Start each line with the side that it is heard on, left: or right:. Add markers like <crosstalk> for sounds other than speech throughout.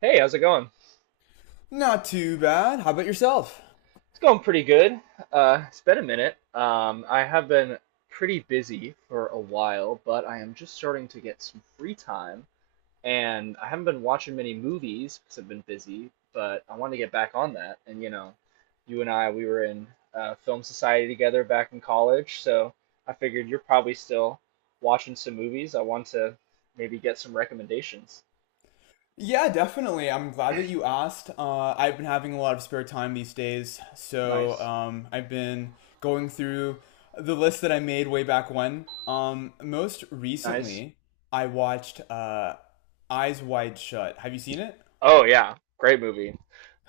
right: Hey, how's it going?
left: Not too bad. How about yourself?
right: It's going pretty good. It's been a minute. I have been pretty busy for a while, but I am just starting to get some free time, and I haven't been watching many movies because I've been busy, but I want to get back on that. And you know, you and I, we were in film society together back in college, so I figured you're probably still watching some movies. I want to maybe get some recommendations.
left: Yeah, definitely. I'm glad that you asked. I've been having a lot of spare time these days, so
right: Nice,
left: I've been going through the list that I made way back when. Most
right: nice.
left: recently, I watched Eyes Wide Shut. Have you seen it?
right: Oh yeah, great movie.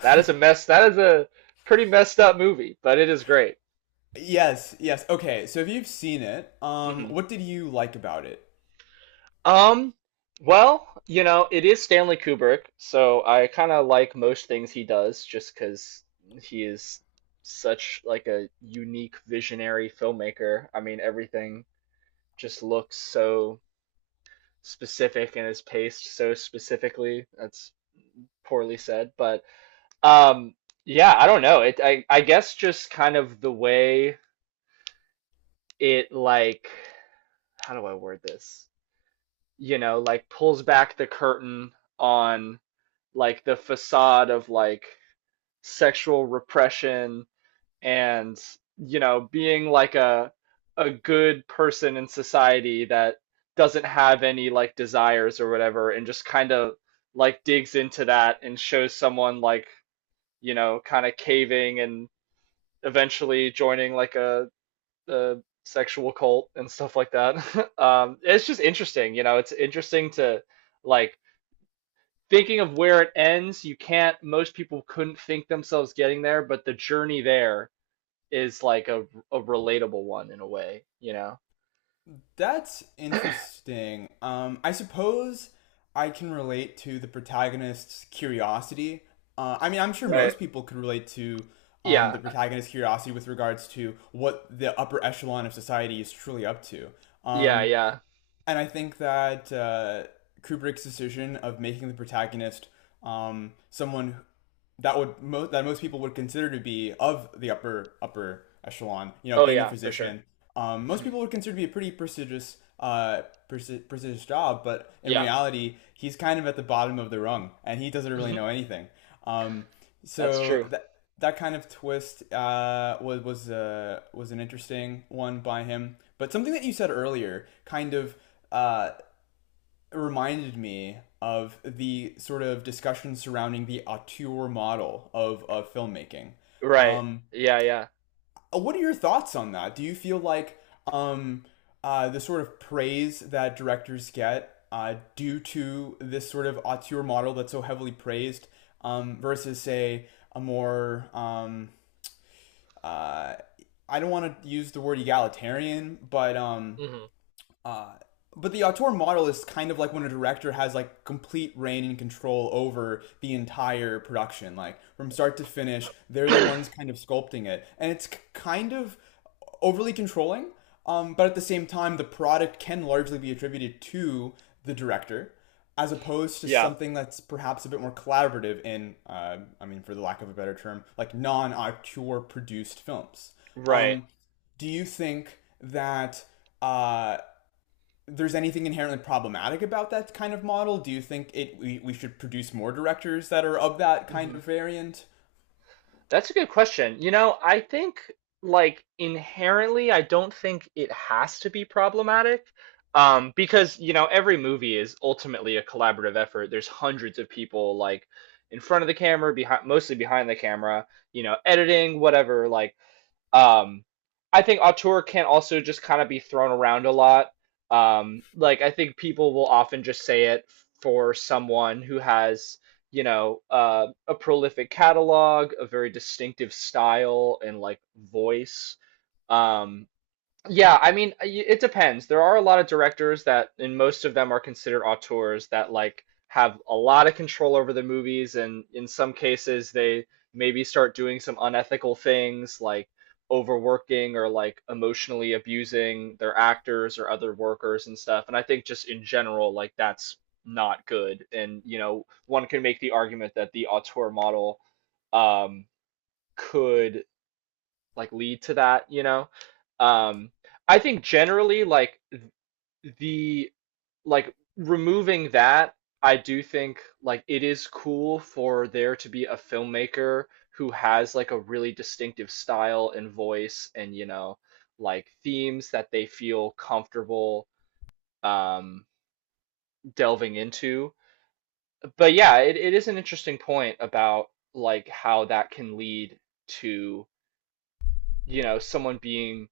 right: That is a mess. That is a pretty messed up movie, but it is great.
left: Yes, yes. Okay, so if you've seen it,
right: Hmm.
left: what did you like about it?
right: Um, well, you know, it is Stanley Kubrick, so I kind of like most things he does, just because he is such like a unique visionary filmmaker. I mean, everything just looks so specific and is paced so specifically. That's poorly said, but um, yeah, I don't know. I guess just kind of the way it like how do I word this? You know, like pulls back the curtain on like the facade of like sexual repression and you know being like a good person in society that doesn't have any like desires or whatever and just kind of like digs into that and shows someone like you know kind of caving and eventually joining like a the sexual cult and stuff like that. <laughs> It's just interesting, you know. It's interesting to like thinking of where it ends. You can't. Most people couldn't think themselves getting there, but the journey there is like a relatable one in a way, you know.
left: That's interesting. I suppose I can relate to the protagonist's curiosity. I mean, I'm sure
right: Right?
left: most people could relate to
right: Yeah.
left: the protagonist's curiosity with regards to what the upper echelon of society is truly up to.
right: Yeah.
left: Um,
right: Yeah.
left: and I think that Kubrick's decision of making the protagonist someone that would most people would consider to be of the upper echelon. You know,
right: Oh
left: being a
right: yeah, for sure.
left: physician, most
right: Hmm.
left: people would consider to be a pretty prestigious prestigious job. But in
right: Yeah.
left: reality, he's kind of at the bottom of the rung, and he doesn't really
right: Mhm.
left: know anything. Um,
right: That's
left: so
right: true.
left: that kind of twist was an interesting one by him. But something that you said earlier, kind of uh, reminded me of the sort of discussion surrounding the auteur model of filmmaking.
right: Right.
left: Um,
right: Yeah. Yeah.
left: what are your thoughts on that? Do you feel like um, the sort of praise that directors get due to this sort of auteur model that's so heavily praised, versus, say, a more, uh, I don't want to use the word egalitarian,
right: Hmm.
left: but the auteur model is kind of like when a director has like complete reign and control over the entire production, like from start to finish. They're the ones
right: <coughs>
left: kind of sculpting it, and kind of overly controlling. But at the same time, the product can largely be attributed to the director, as opposed
right: <clears throat>
left: to
right: Yeah.
left: something that's perhaps a bit more collaborative in, I mean, for the lack of a better term, like non-auteur produced films.
right: Right.
left: Um, do you think that uh, there's anything inherently problematic about that kind of model? Do you think we should produce more directors that are of that kind
right: Hmm.
left: of variant?
right: That's a good question. You know, I think like inherently, I don't think it has to be problematic because, you know, every movie is ultimately a collaborative effort. There's hundreds of people like in front of the camera, behind, mostly behind the camera, you know, editing, whatever. Um, I think auteur can also just kind of be thrown around a lot. Like I think people will often just say it for someone who has, you know, a prolific catalog, a very distinctive style and like voice. Um, yeah, I mean, it depends. There are a lot of directors that, and most of them are considered auteurs that like have a lot of control over the movies, and in some cases they maybe start doing some unethical things like overworking or like emotionally abusing their actors or other workers and stuff. And I think just in general, like that's not good. And you know, one can make the argument that the auteur model um could like lead to that, you know? Um, I think generally like the like removing that, I do think like it is cool for there to be a filmmaker who has like a really distinctive style and voice and you know like themes that they feel comfortable um delving into. But yeah, it is an interesting point about like how that can lead to, you know, someone being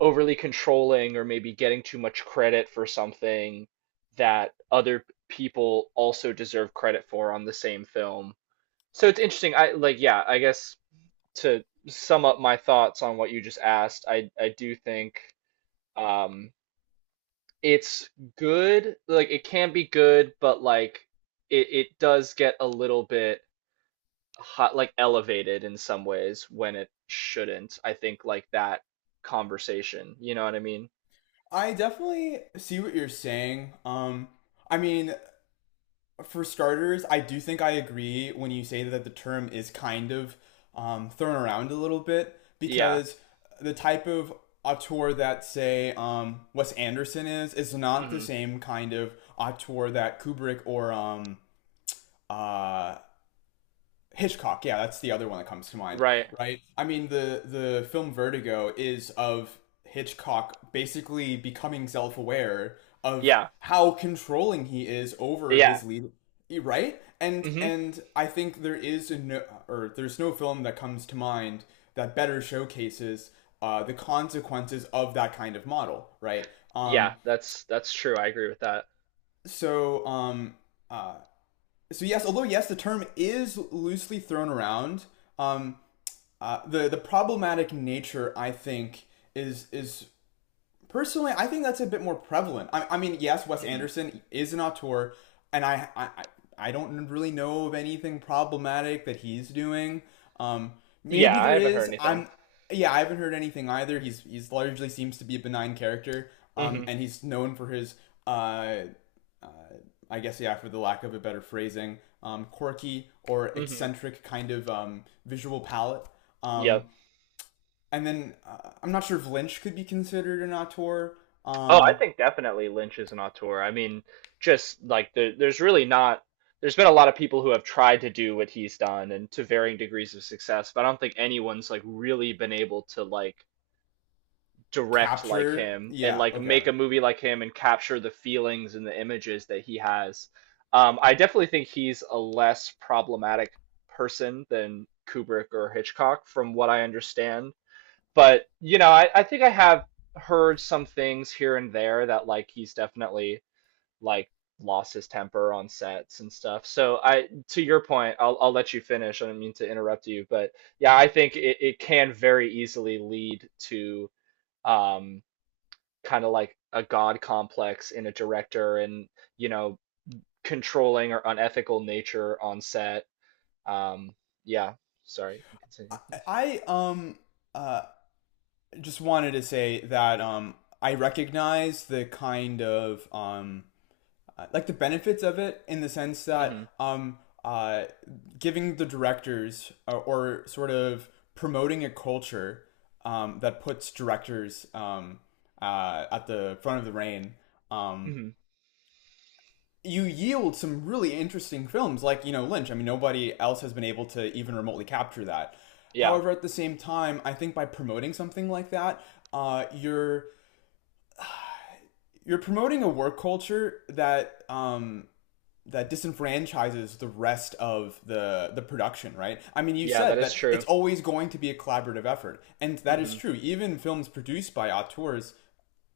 right: overly controlling or maybe getting too much credit for something that other people also deserve credit for on the same film. So it's interesting. I like yeah, I guess to sum up my thoughts on what you just asked, I do think um it's good, like it can be good, but like it does get a little bit hot like elevated in some ways when it shouldn't. I think like that conversation, you know what I mean?
left: I definitely see what you're saying. I mean, for starters, I do think I agree when you say that the term is kind of thrown around a little bit
right: Yeah.
left: because the type of auteur that, say, Wes Anderson is not the
right: Hmm.
left: same kind of auteur that Kubrick or uh, Hitchcock, yeah, that's the other one that comes to mind,
right: Right.
left: right? I mean, the film Vertigo is of Hitchcock basically becoming self-aware of
right: Yeah.
left: how controlling he is over
right: Yeah.
left: his lead, right? And
right: Hmm.
left: and I think there is a no, or there's no film that comes to mind that better showcases the consequences of that kind of model, right? Um,
right: Yeah, that's true. I agree with that.
left: so um, uh, so yes, although yes, the term is loosely thrown around. Um, the problematic nature I think is personally, I think that's a bit more prevalent. I mean, yes, Wes
right: Hmm.
left: Anderson is an auteur, and don't really know of anything problematic that he's doing. Um,
right: Yeah,
left: maybe
right: I
left: there
right: haven't heard
left: is.
right: anything.
left: Yeah, I haven't heard anything either. He's largely seems to be a benign character.
right: Hmm.
left: And he's known for his, uh, uh, I guess yeah, for the lack of a better phrasing, quirky or
right: Hmm.
left: eccentric kind of visual palette.
right: Yep.
left: Um, and then I'm not sure if Lynch could be considered an auteur.
right: Oh, I
left: Um,
right: think definitely Lynch is an auteur. I mean, just like there, there's really not. There's been a lot of people who have tried to do what he's done and to varying degrees of success, but I don't think anyone's like really been able to like direct like
left: capture,
right: him and
left: yeah,
right: like
left: okay.
right: make a movie like him and capture the feelings and the images that he has. I definitely think he's a less problematic person than Kubrick or Hitchcock, from what I understand. But, you know, I think I have heard some things here and there that like he's definitely like lost his temper on sets and stuff. So I, to your point, I'll let you finish. I don't mean to interrupt you, but yeah, I think it, it can very easily lead to um kind of like a god complex in a director and you know controlling or unethical nature on set um yeah sorry
left: I,
right: continue.
left: I um uh just wanted to say that I recognize the kind of like the benefits of it in the sense that
right: Mhm.
left: uh giving the directors or sort of promoting a culture that puts directors at the front of the reign, um
right: Mhm.
left: you yield some really interesting films, like, you know, Lynch. I mean, nobody else has been able to even remotely capture that.
right: Yeah,
left: However, at the same time, I think by promoting something like that, uh, you're you're promoting a work culture that that disenfranchises the rest of the production, right? I mean, you
right: yeah, that
left: said
right: is
left: that
right: true.
left: it's always going to be a collaborative effort, and that is
right: Mhm.
left: true. Even films produced by auteurs,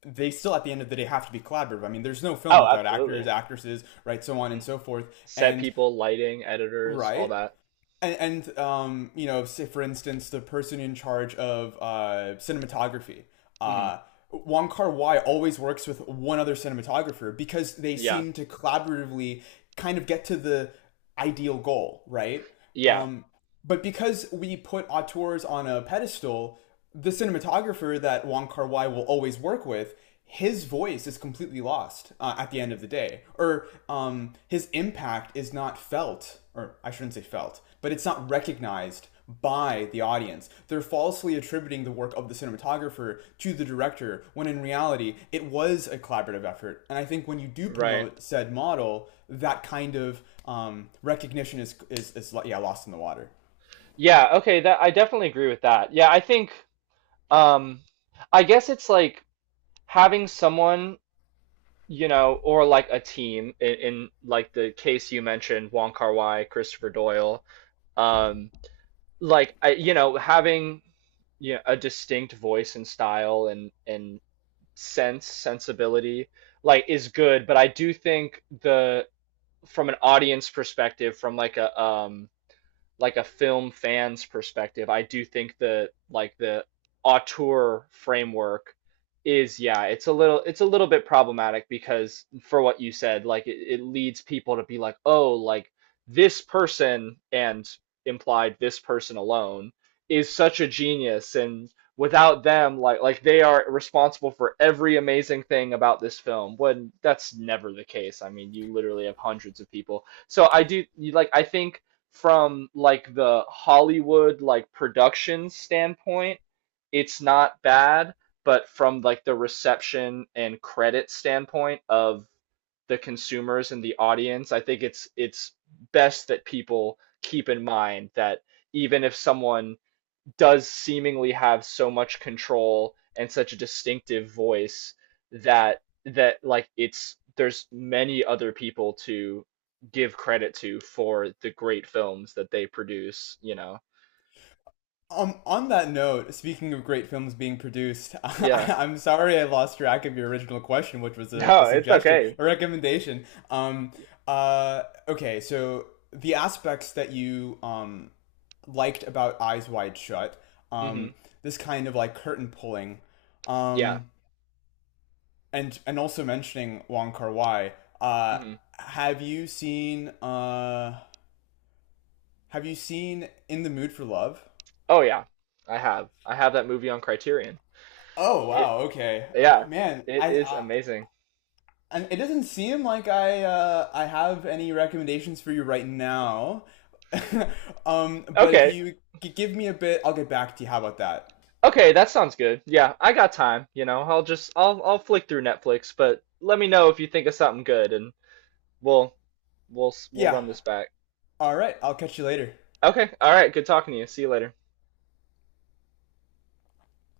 left: they still at the end of the day have to be collaborative. I mean, there's no film
right: Oh,
left: without actors,
right: absolutely.
left: actresses, right, so on and
right: Mm.
left: so forth.
right: Set
left: And
right: people lighting editors all
left: right?
right: that.
left: And, you know, say for instance, the person in charge of cinematography,
right: Mhm.
left: uh, Wong Kar Wai always works with one other cinematographer because they
right: Yeah.
left: seem to collaboratively kind of get to the ideal goal, right?
right: Yeah.
left: Um, but because we put auteurs on a pedestal, the cinematographer that Wong Kar Wai will always work with, his voice is completely lost at the end of the day, or his impact is not felt, or I shouldn't say felt, but it's not recognized by the audience. They're falsely attributing the work of the cinematographer to the director, when in reality, it was a collaborative effort. And I think when you do
right: Right.
left: promote said model, that kind of recognition is, yeah, lost in the water.
right: Yeah, okay, that I definitely agree with that. Yeah, I think um I guess it's like having someone, you know, or like a team in like the case you mentioned, Wong Kar-wai, Christopher Doyle. Um, like I, you know, having, you know, a distinct voice and style and sense sensibility like is good, but I do think the from an audience perspective, from like a like a film fan's perspective, I do think the like the auteur framework is yeah, it's a little bit problematic because for what you said, like it leads people to be like, oh, like this person and implied this person alone is such a genius and without them like they are responsible for every amazing thing about this film when that's never the case. I mean you literally have hundreds of people so I do like I think from like the Hollywood like production standpoint, it's not bad, but from like the reception and credit standpoint of the consumers and the audience, I think it's best that people keep in mind that even if someone does seemingly have so much control and such a distinctive voice that that like it's there's many other people to give credit to for the great films that they produce, you know.
left: On that note, speaking of great films being produced, <laughs>
right: Yeah.
left: I'm sorry I lost track of your original question, which was a
right: No, it's
left: suggestion,
right: okay.
left: a recommendation. Okay, so the aspects that you liked about Eyes Wide Shut, um,
right: Hmm.
left: this kind of like curtain pulling,
right: Yeah.
left: um, and also mentioning Wong Kar Wai. Uh,
right: Hmm.
left: have you seen uh, Have you seen In the Mood for Love?
right: Oh yeah. I have. I have that movie on Criterion.
left: Oh
right: It
left: wow, okay, oh,
right: yeah,
left: man.
right: it is
left: I
right: amazing.
left: And it doesn't seem like I have any recommendations for you right now. <laughs> But if
right: Okay.
left: you give me a bit, I'll get back to you. How about that?
right: Okay, that sounds good. Yeah, I got time, you know. I'll just I'll flick through Netflix, but let me know if you think of something good and We'll we'll
left: Yeah.
right: run this back.
left: All right. I'll catch you later.
right: Okay, all right, good talking to you. See you later.